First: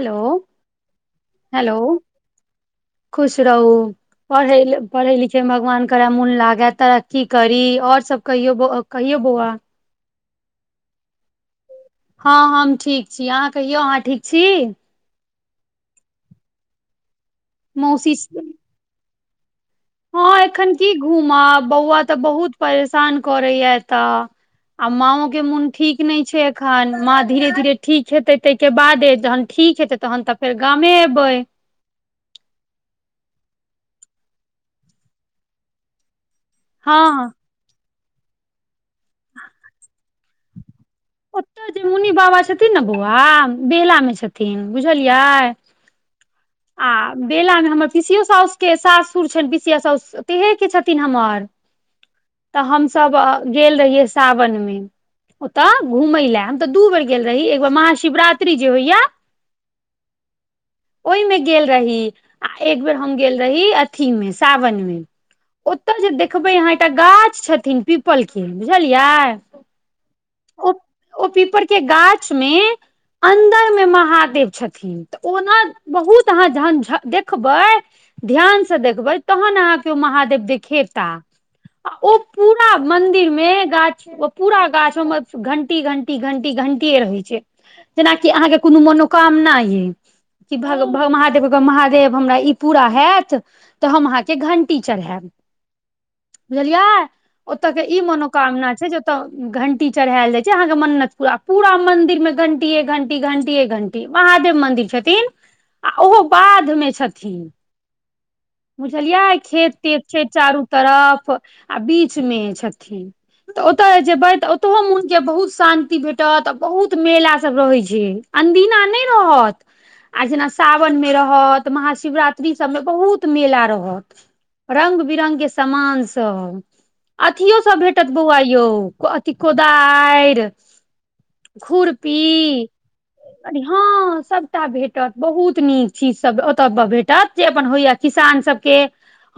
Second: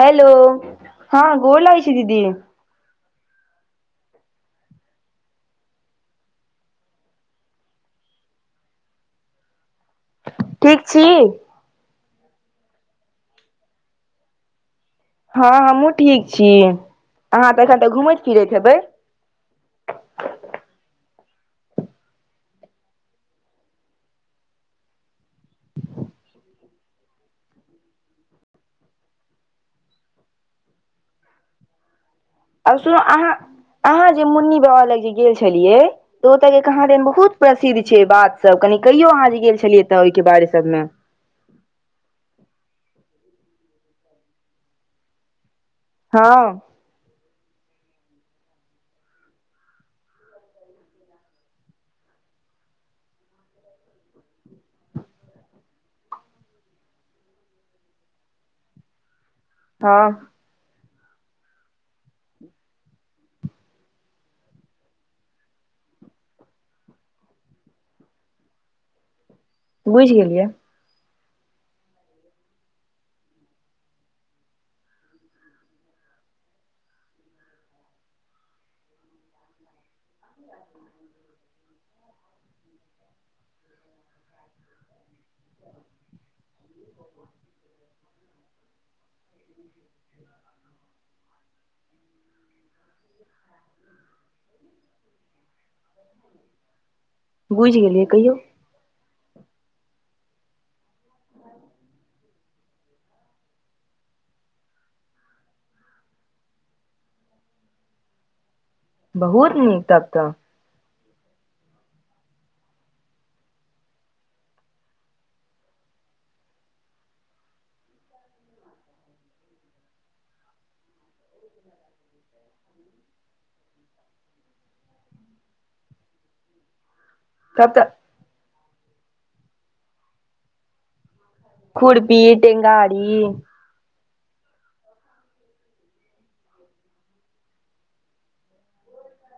hello हँ गोर hello लागै छै दीदी खुश रहू पढ़ पढ़ै लिखयमे भगवान करय मोन लागए तरक्की करी आओर सब कहियो कहियो बौआ ठीक छी हँ हम ठीक छी अहाँ कहियौ अहाँ ठीक छी हँ हमहुँ ठीक छी अहाँ तऽ एखन तऽ मौसी घूमैत फिरैत हेबै हँ एखन की घूमब बौआ तऽ बहुत परेशान करैया एतऽ आ माँओ के मोन ठीक नहि छै एखन माँ धीरे धीरे ठीक हेतै ताहिके बादे जहन ठीक हेतै तहन तऽ फेर गामे एबै आब सुन अहाँ अहाँ जे मुन्नी बाबा लग जे गेल छलियै तऽ ओत कहााँ हँ बहुत प्रसिद्ध छै बात सब कनि कहियो अहाँ जे गेल छलियै तऽ ओहिके बारे सबमे ओतय जे मुनि बाबा छथिन ने बौआ बेला मे छथिन बुझलियै हँ आ बेला मे हमर पिसियो साासु के सासुर छनि पीसिया सासु तेहे के छथिन हमर तऽ हमस गेल रहिय सावन मे ओतऽ घूमय लए हम तऽ दू बेर गेल रही एकार महाशिवरात्रि जे होइया हँ ओहिमे गेल रही आ एक बेर हम गेल रही अथी मे सावन मे ओतय जे देखबै अहाँ एकटा गाछ छथिन पीपल के बुझलियै बुझि गेलियै ओ ओ पीपर के गाछ मे अन्दर मे महादेव छथिन तऽ ओना बहुत अहाँ जहन देखबै ध्यानसँ देखबै तहन अहाँके ओ महादेव देखेताह आ ओ पूरा मंदिर में गाछ पूरा गाछ ओमे घंटी घंटी घंटी घंटीए रहै छै जेनाकि अहाँके कोनो मनोकामना ये कि भ महादेव महादेव हमरा ई पूरा होयत तऽ हम अहाँके घंटी चढ़ायब बुझलियै ओतय बुझि के ई गेलियै कहियौ मनोकामना छै जे ओतय घंटी चढ़ायल जाइ छै अहाँके मन्नत पुरा पूरा मंदिर मे घंटीए घंटी घंटीए घंटी महादेव मंदिर छथि आ ओहो बाद मे छथिन बुझलियै बहुत खेत नीक तेत तब छै तऽ चारू तरफ आ बीच मे छथिन तऽ ओतय जेबै तऽ मनके बहुत शानं्ति भेटत आ बहुत मेला सभ रहै छै अनदीना नहि रहत आ जेना सावन मे रहत महाशिवरात्रि सबमे बहुत मेला रहत रंग बिरंग के सामान सब अथियो तब सब तऽ भेटत बौआ यौ अथि कोदारि खुरपी हँ सभटा भेटत बहुत नीक चीज सब ओतय पर भेटत जे अपन होइया किसान सबके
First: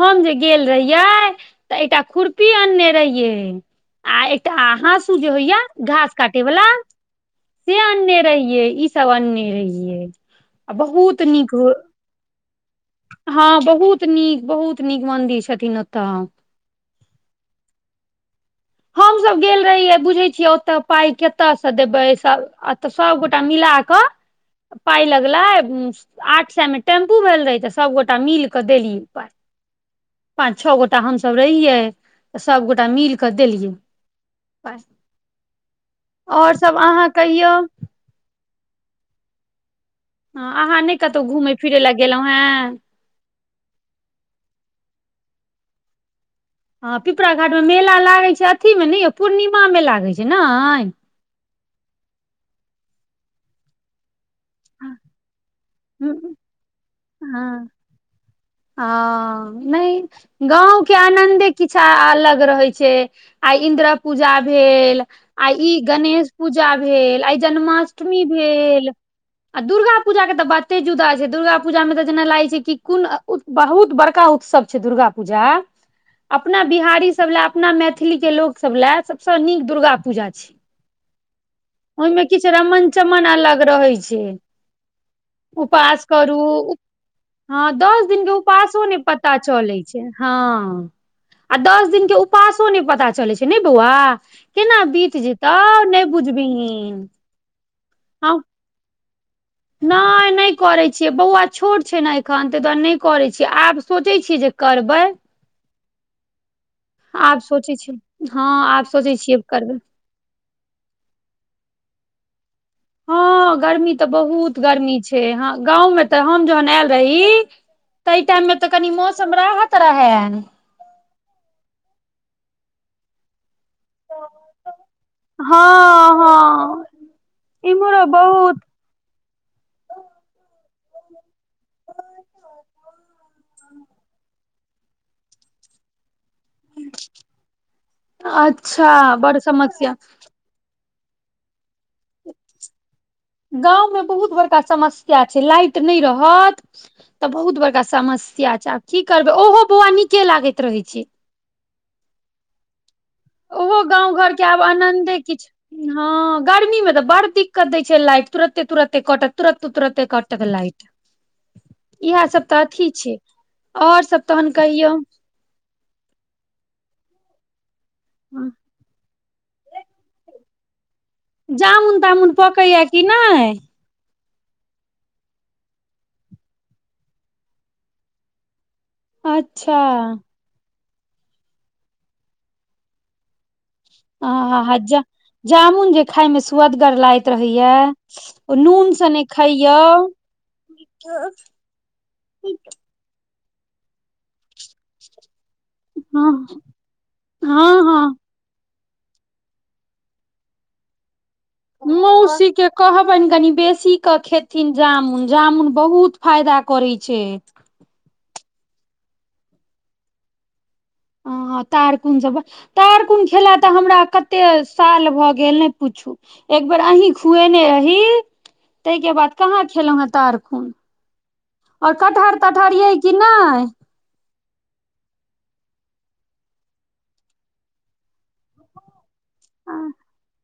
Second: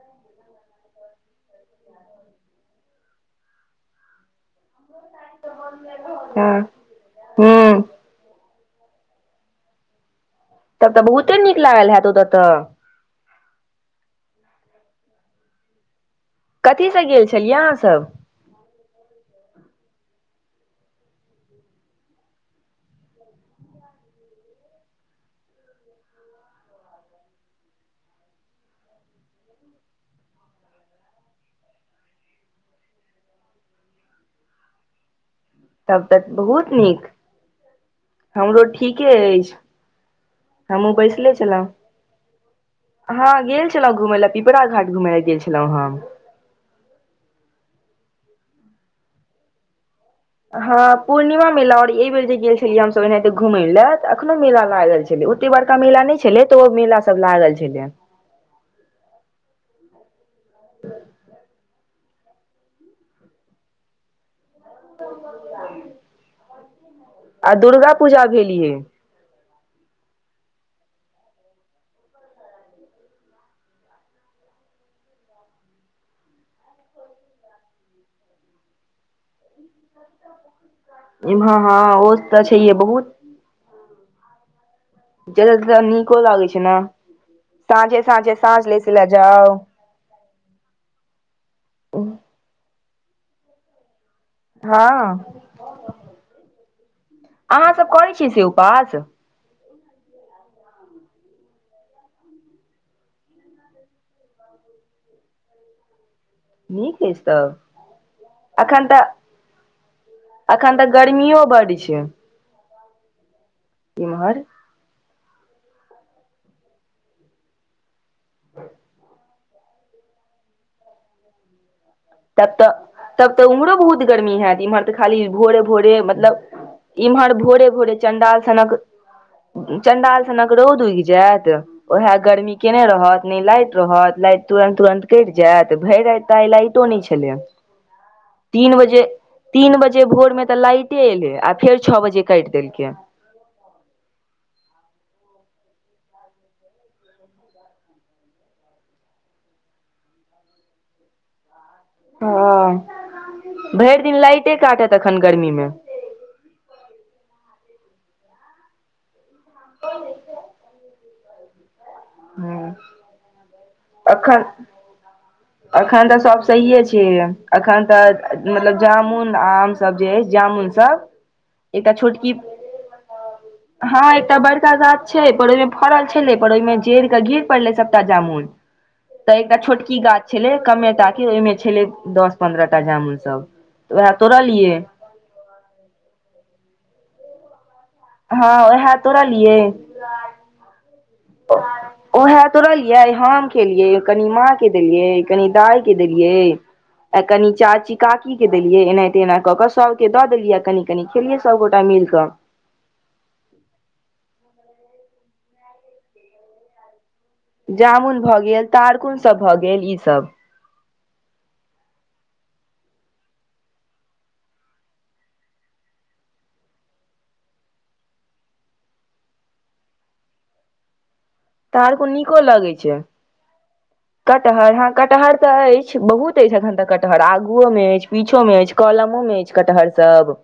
हम जे गेल रहिये तऽ एकटा खुरपी अनने रहिये आ तऽ आहाँसू जे होइया घास काटे हँ वलाा से हूँ अनने रहियै ई सब अनने रहियै आ तब तऽ बहुत बहुते नीक हो लागल होयैत ओत तऽ हँ बहुत नीक बहुत नीक मन्दिर छथिन ओतऽ कथीसँ गेल छलियै अहाँसभ हम सब गेल रहियै बुझे छियै ओते पाई कतय से देबे अतऽ सबगोटा मिलाक क पाइ लगलै आठ सायमे टेम्पू भेल रहै ते सबगोटा मिलके देलीयै पाइ पाँच छओ गोटा हमसभ रहियै त सबगोटा मिल क देलियै तब तऽ आओर बहुत सब नीक अहाँ कहियौ हमरो ठीके अछि हाँ अहाँ हमहूँ नहि कतहु घूमैय फिरै लए गेलहुँ हेँ हाँ गेल छलहूँ घूमैय लए पिपरा घाट घूमैय लए गेल छलहुँ हँ हाँ पिपरा घाटमे मेला लागे छै अथी मे ने यै पूर्णिमामे लागै छै ने हाँ पूर्णिमा मेला आओर एहि बेेर जे गेल छलियै हमसभ एनाहिते घूमैय लए अखनो मेला लागल छलै ओते बड़का मेला नहि छलै तऽ ओ मेला सब लागल छलै हाँ नहि गाँवके आनन्दे किछ अलग रहै छै आ इंद्र पूजा भेल आ इ गणेश पूजा भेल आइ आ दुर्गा जन्माष्टमी पूजा भेलियै भेल आ दुर्गा पूजा के तऽ बाते जुदा छै दुर्गा पूजामे तऽ जेना लागै छै कि कोन बहुत बड़का उत्सव छै दुर्गा पूजा अपना बिहारी सब लए अपना मैथिली के लोक सब लए सबसऽ नीक दुर्गा पूजा छै इम्हर हँ ओ ओहिमे तऽ किछ छैहे रमन बहुत चमन अलग रहै छै ज्यादा उपास नीको करू लागै छै ने हाँ साँझे दस साँझे साँझ उपासो लेस नहि लए पता जाउ चलै छै हाँ आ दस दिन उ पासो नहि पता चलै छै ने बौआ केना हँ बीत जेतौ नहि बुझबीहिन अहाँ सब करै छियै से उपास नहि नहि करै छियै बौआ छोट छै ने एखन ताहि दुआरे नहि करैत छियै आब सोचै छियै जे करबै नीक अछि आब तब सोचै छी हाँ एखन आब तऽ सोचै छियै करबै अखन तऽ गर्मियो बड्ड छै हाँ गर्मी तऽ इम्हर बहुत गर्मी छै हाँ गाँंवमें तऽ हम जहन आयल रही ताहि टाइममे तऽ कनि मौस- समराहत रहाए तब तऽ तब तऽ उम्हरो बहुत गर्मी हाएत इम्हर तऽ खाली भोरे भोरे हँ मतलब हँ इम्हर भोरे भोरे इम्हरो चंडाल बहुत सनक चंडालसनक रौद उगि जायत ओएह गर्मी केने रहत ने लाइट रहत लाइट तुरंत तुरंत कटि जायत भरि राति आइ त लाइट नहि छलै या तीन अच्छा बजे बड़ तीन समस्या बजे भोरमे तऽ लाइट लाइटे एले या आ फेर छओ बजे काटि देलकै गाँवमे बहुत बड़का समस्या छै लाइट नहि रहत तऽ बहुत बड़का समस्या छै आब की करबै ओहो बौआ नीके लागैत रहै छै हाँ ओहो भरि दिन लाइटे काटत अखन गर्मीमे हाँ गर्मीमे तऽ बड्ड दिक्कत दैय छै लाइट तुरते तुरते कटत तुरत उतुरते कटक लाइट इएह सब तऽ हँ अथी छै और सब तहन कहियौ एखन तऽ सब सहिये छै एखन तऽ मतलब जामुन आम सब जे अइ जामुन सब जामुन तामुन पकैया कि नहि हाँ एकटा बड़का गाछ छै पर ओहिमे फड़ल छै पर ओहिमे टेरके गिर पड़ले सबटा जामुन तऽ एकटा अच्छा छोटकी गाछ छलै कमेटाके ओहिमे छलै दस पन्द्रह टा जामुन सब तऽ उएह तोड़लियै आ-हह-जा-जामुन जे खायमे सुअदगर लागैत रहैया हँ ओ उएह नूनसँने खाइयो ओहै तोड़लियै हम खेलियै कनि माँ के देलियै कनि दाइ की हँ देलियै आ कनि हँ चाची हँ की के देलियै एनाहिते एना कऽ कऽ सबके दऽ देलियै या कनिक कनि खेलियै सब गो मौसी के कहबनि कनि बेसी के खेथिन जामुन जामुन बहुत फायदा करै छै जामुन भऽ गेल तारकुनसभ भऽ गेल ईसभ तारकुन जबै तारकुन खेला तऽ हमरा कते साल भऽ गेल नहि पूछू एकबेर अहीं खुएने रही ताहिके बाद कहाँ खेलौं हैं तारखुन और तारकुन कटहर नीको तटहर लगै यै छै कि नहि कटहर हँ कटहर तऽ अछि बहुत अछि एखन तऽ कटहर आगुओ मे अछि पीछो मे अछि कलमो मे अछि कटहर सब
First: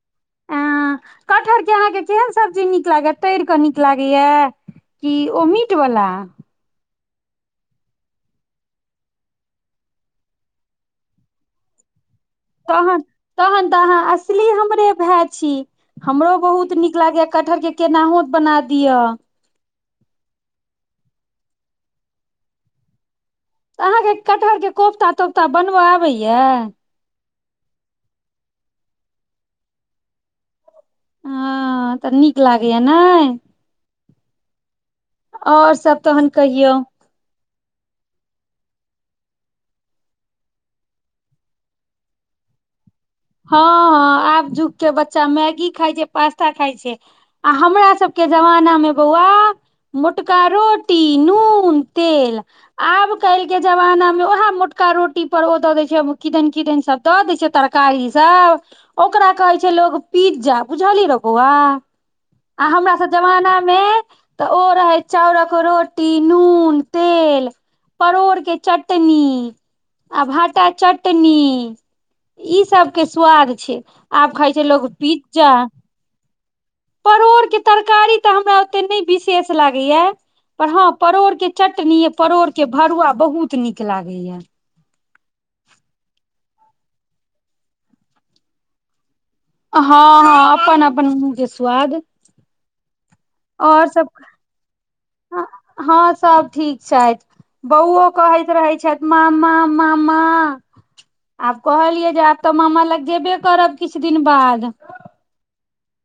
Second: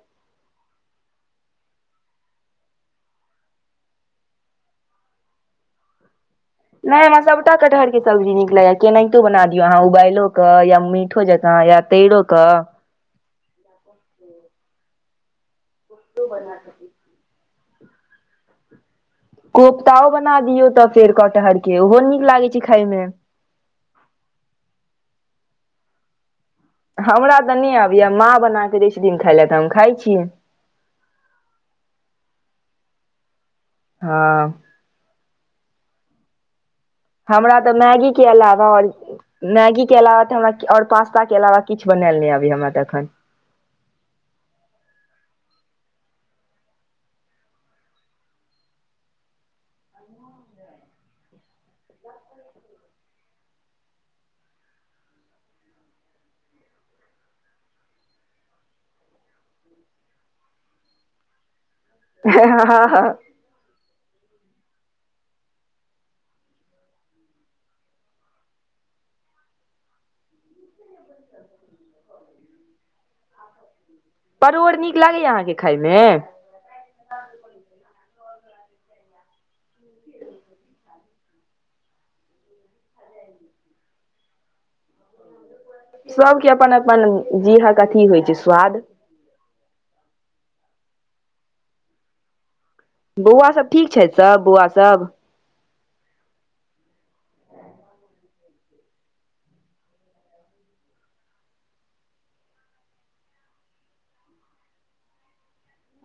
आं कटहरके अहाँके केहन सब्जी नीक लागैया तड़ि कऽ नीक लागैया की ओ मीट बला नहि हमरा सभटा कटहरके सब्जी नीक लगैया केनाहितो बना दियौ अहाँ उबालिओ कऽ या मीठो जेकाँ या तैड़ोक तहन तहन तऽ अहाँ असली हमरे भाय छी हमरो बहुत नीक लागैया कटहर के केनाहो बना दिअ कोफ्तओ बना दियौ तऽ फेर कटहर के ओहो नीक लागैत छै खायमे तऽ अहाँके कटहरके कोफ्ता तोफ्ता बनबय आबैया हमरा तऽ नहि आबैया माँ बनाके [unintelligible] खायइ लए तऽ हम खाय छियै हँ तऽ नीक लागैया नै हँ और सब तहन कहियौ हमरा तऽ मैगी के अलावा और मैगी के अलावा तऽ हमरा और पास्ता के अलावा किछु बनायल नहि अबैया हमरा तऽ एखन हँ आब झुक के बच्चा मैगी खाइ छै पास्ता खाइ छै आ हमरा सबके जमाना मे बौआ मोटका रोटी नून तेल आब कालिके जमाना मे उएह मोटका रोटी पर ओ दऽ दै छै किदन किदन सभ दऽ दै छियै तरकारी सब ओकरा कहै छै लोग पिज्जा बुझली रऽ बौआ आ हमरा सब जमानामे तऽ ओ रहै चाउरक रोटी नून तेल परोड़ के चटनी आ भाटा चट बाढ निक ई सब स्वाद छै आब खाय छै परोड़ लोग नीक लागैये पिज्जा अहाँके खायमे परोड़ के तरकारी तऽ हमरा ओते नहि विशेष लागैया पर हाँ परोड़ के चटनी परोड़ के भरुआ बहुत नीक लागेयै सबके अपन अपन जीहक अथी होइ छै स्वाद हँ अपनन अपनन मुह के स्वाद बौआ सब ठीक छै सब बौआ सब हँ सब ठीक छथि बौओ कहैत रहै छथि मामा मामा आब कहलियै जे आब तऽ मामा लग जेबे करब किछु दिन बाद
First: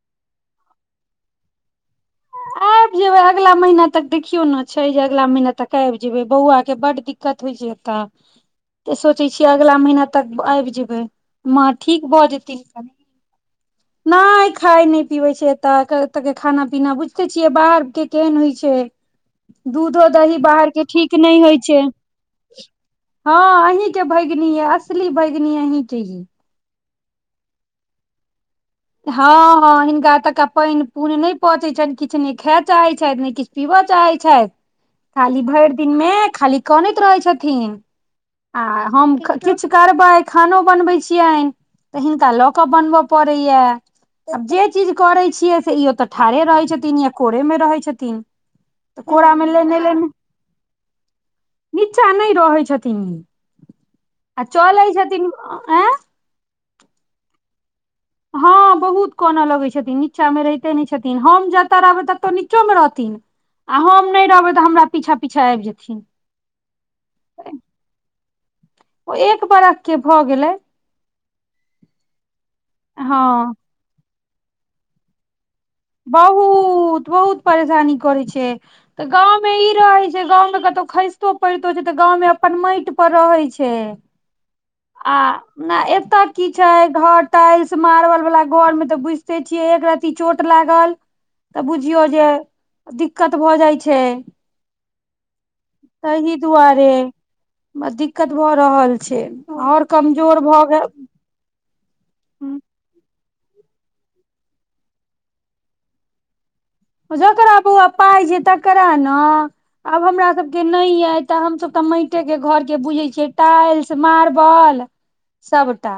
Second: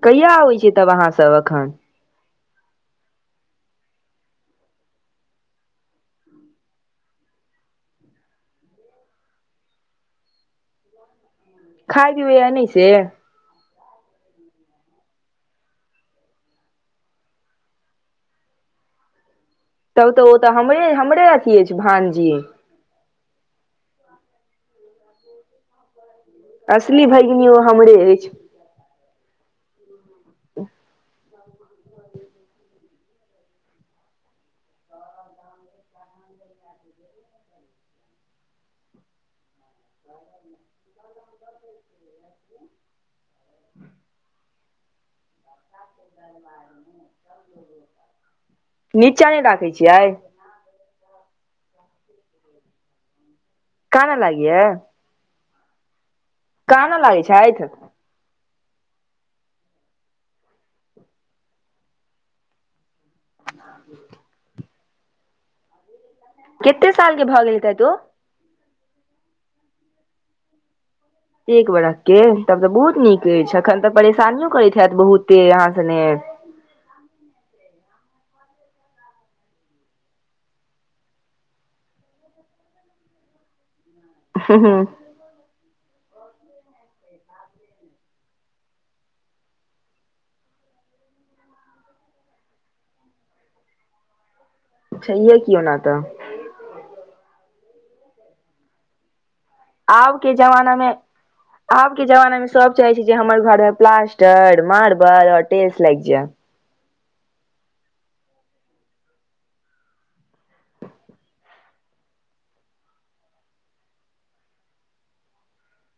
कहिया आबै छियै तब अहाँ सब एखन आबि जेबै अगला महिना तक देखियौ ने छै जे अगला महिना तक आबि जेबै बौआ के बड दिक्क दिक्कत होइ छै एतऽ त सोचै छियै अगला महीना तक आबि जेबै माँ ठीक खाय भऽ पिबैये जथिन नहि से कनि नहि खाय नहि पीबे छै एत अहांके एत के खाना पीना बुझते छियै बाहर के केहन होइ छै दूधो तब तऽ ओ दही तऽ बाहरके हमरे ठीक हमरे नहि अथी होइ अछि छै भानजी हँ अहीं के भगिन ये असली भगिन अहीं के ये असली भगिन ओ हमरे अछि हँ हँ हिनका एतका पनि [unintelligible] नहि पचैत छ किछु नहि खाय चाहैत छथि ने किछु पीबऽ चाहैत छथि खाली भरि दिनमे खाली कनैत रहै छथिन आ हम किछु करबै खानो बनबे छियै तऽ हिनका लऽ के बनबय पड़ैया आब जे चीज करै छियै से ई ओ तऽ ठाढ़े रहै छथिन या कोरे मे रहै छथिन तऽ नीचा कोरा नहि मे राखै लेने लेने छियै निचा नहि रहै छथिन कानऽ आ लागैये चलै छथिन अं आंय काने लागै छथि हँ बहुत कानऽ लगै छथिन नीचा मे रहिते नहि छथिन हम जतऽ रहबै ततऽ नीचो मे रहथिन आ हम नहि रहबै तऽ हमरा पीछा पीछा आबि जेथिन कते सालके भ गेल तैत ओ ओ एक बरख के भऽ गेलै एक बरख के तब तऽ बहुत हँ नीक अछि अखन तऽ परेशानियो करैत हैत बहुते अहाँ सने बहुत बहुत परेशानी करै छै तऽ गांव मे ई रहै छै गांव में कतौ खसितो पड़ितो छै तऽ गांव में अपन माटि पर रहै छै हम्म हम्म आ ने एता की छै घर टाइल्स मारबल वाला घर में ते बुझते छीये एक रती चोट लागल तऽ बुझियौ जे दिक्कत भऽ जाइ छै छैहे कि ओना तऽ त दुआरे दिक्कत भऽ रहल छै आओर आब के कमजोर भऽ जमाना गेल मे [inaudible] आब के जमाना में सब चाहे छै जे हमर घर में प्लास्टर मार्बल और टेल्स लागि जाय जकरा बाॅआ पाइ छै तकरा नऽ आब हमरा सभके नहि अइ तऽ हमसभ तऽ माटेके घरके बुझैत छियै टाइल्स मारबल सबटा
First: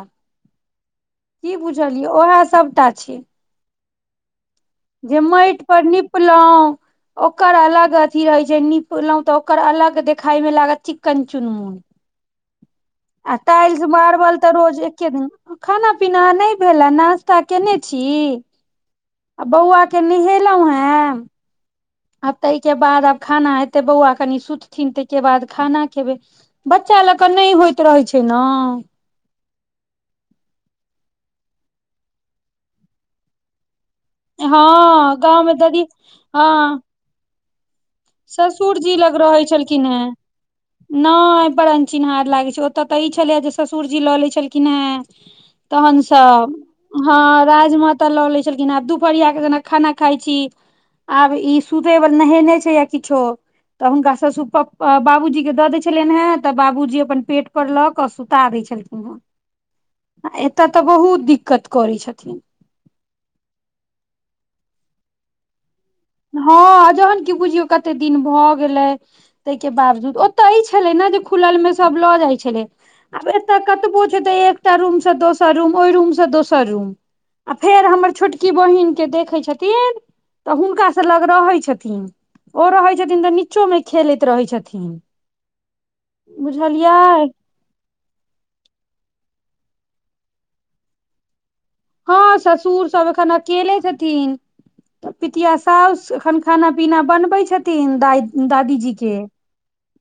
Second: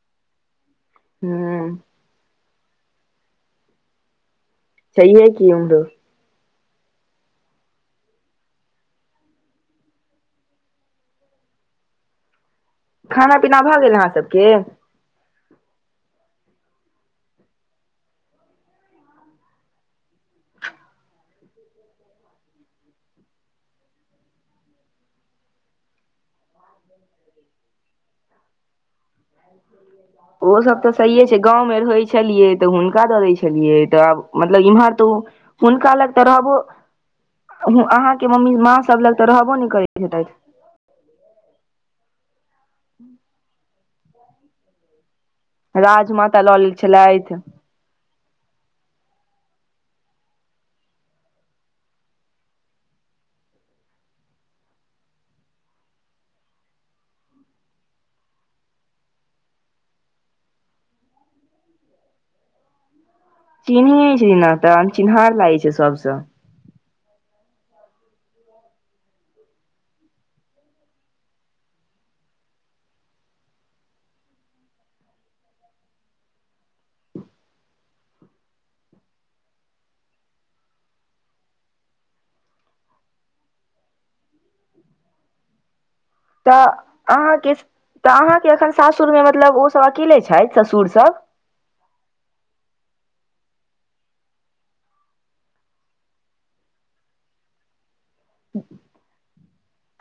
की हूं बुझलियै ओएह सभटा छी जे छैहे की माटि पर उम्हरो निपलहुँ ओकर अलग अथी रहे छै नीपलहुं तऽ ओकर अलग देखाय में लागत चिक्कन चुनमुन खाना आ पीना भऽ टाइल्स गेल अहाँ मारबल सबके तऽ रोज एक केदनि खाना पीना नहि भेल या नास्ता केने छी आ बौआ के नहेलहुं हैं आ ताहिके बाद आब खाना हेते बौआ कनि सुतथिन ताहिके बाद खाना खेबै बच्चा ल क नहि होइत रहै छै ने [inaudible] ओ सब तऽ सहिये छै गाँवमे रहै छलियै तऽ हुनका दऽ दै छलियै तब हँ मतलब इम्हर त गाँवमे ओ ददी हुनका लग तऽ हँ रहबो उ अहाँ के मम्मी ससुर माँ जी सब लग तऽ रहै रहबो ने छलखिन करैत हेँ हेतैत नहि एहि पर अनचिन्हार लागे छै ओतय तऽ ई छले जे ससुरजी लऽ ले छलखिन हे तहन राजमाता सब लऽ लेल हँ छलथि राजमा ल ले छलखिन आ दुपहरिया के जेना खाना खाइ छी आब ई सूते नहेने छै किछु त हुनका ससुर प बाबूजी के द दै छलियनि है त बाबूजी अपन पेट पर ल क सुता द छै ह एतय तऽ बहुत दिक्कत करै छथिन चिन्ह छैना त अनचिन्हार लागै छै सबसँ हँ जहन की बुझियौ कते दिन भ गेलै ताहिके बावजूद ओत ई छले ने जे खुलल मे सभ ल जाइ छलै आब एतय कतबोत एकटा रूम सँ दोसर रूम ओहि रूम सँ दोसर रूम आ फेर हमर छोटकी बहिन के देखे छथिन त हुनका से लग रहै छथिन ओ रहै छथिन त नीचो मे खेलैत रहै छथिन बुझलियै त अहाँ केँ एखन सासुरमे मतलब ओसभ अकेले छथि ससुर सभ हँ ससुर सभ एखन अकेले छथिन तऽ पितिया सास एखन खाना पीना बनबै छथिन द दादीजी के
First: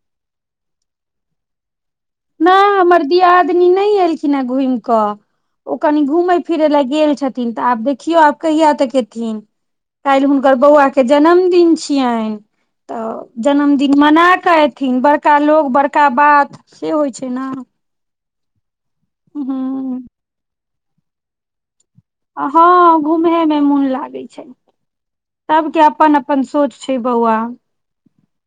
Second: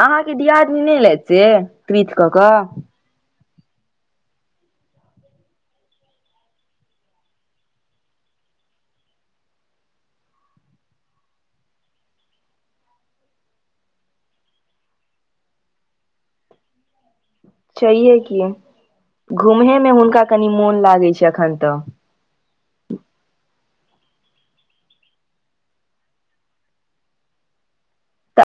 अहाँकेँ दियादनी नहि ले से पृथ कऽ कऽ दीयादनी नहि एलखिन हे घुमि कऽ ओ कनि घुमय फिरै लए गेल छथिन त आब देखियो आब कहिया तक एथिन काल्हि हुनकर बौआ के जन्मदिन छियनि त जन्मदिन मना क ऐथिन बड़का लोक बड़का बात से होइ छै ने छैे की घूमेे मे हूँ हुनका कनि मोन लागै छै अखन तऽ हँ घूमे मे मोन लागैत छै सबके अपन अपन सोच छै बौआ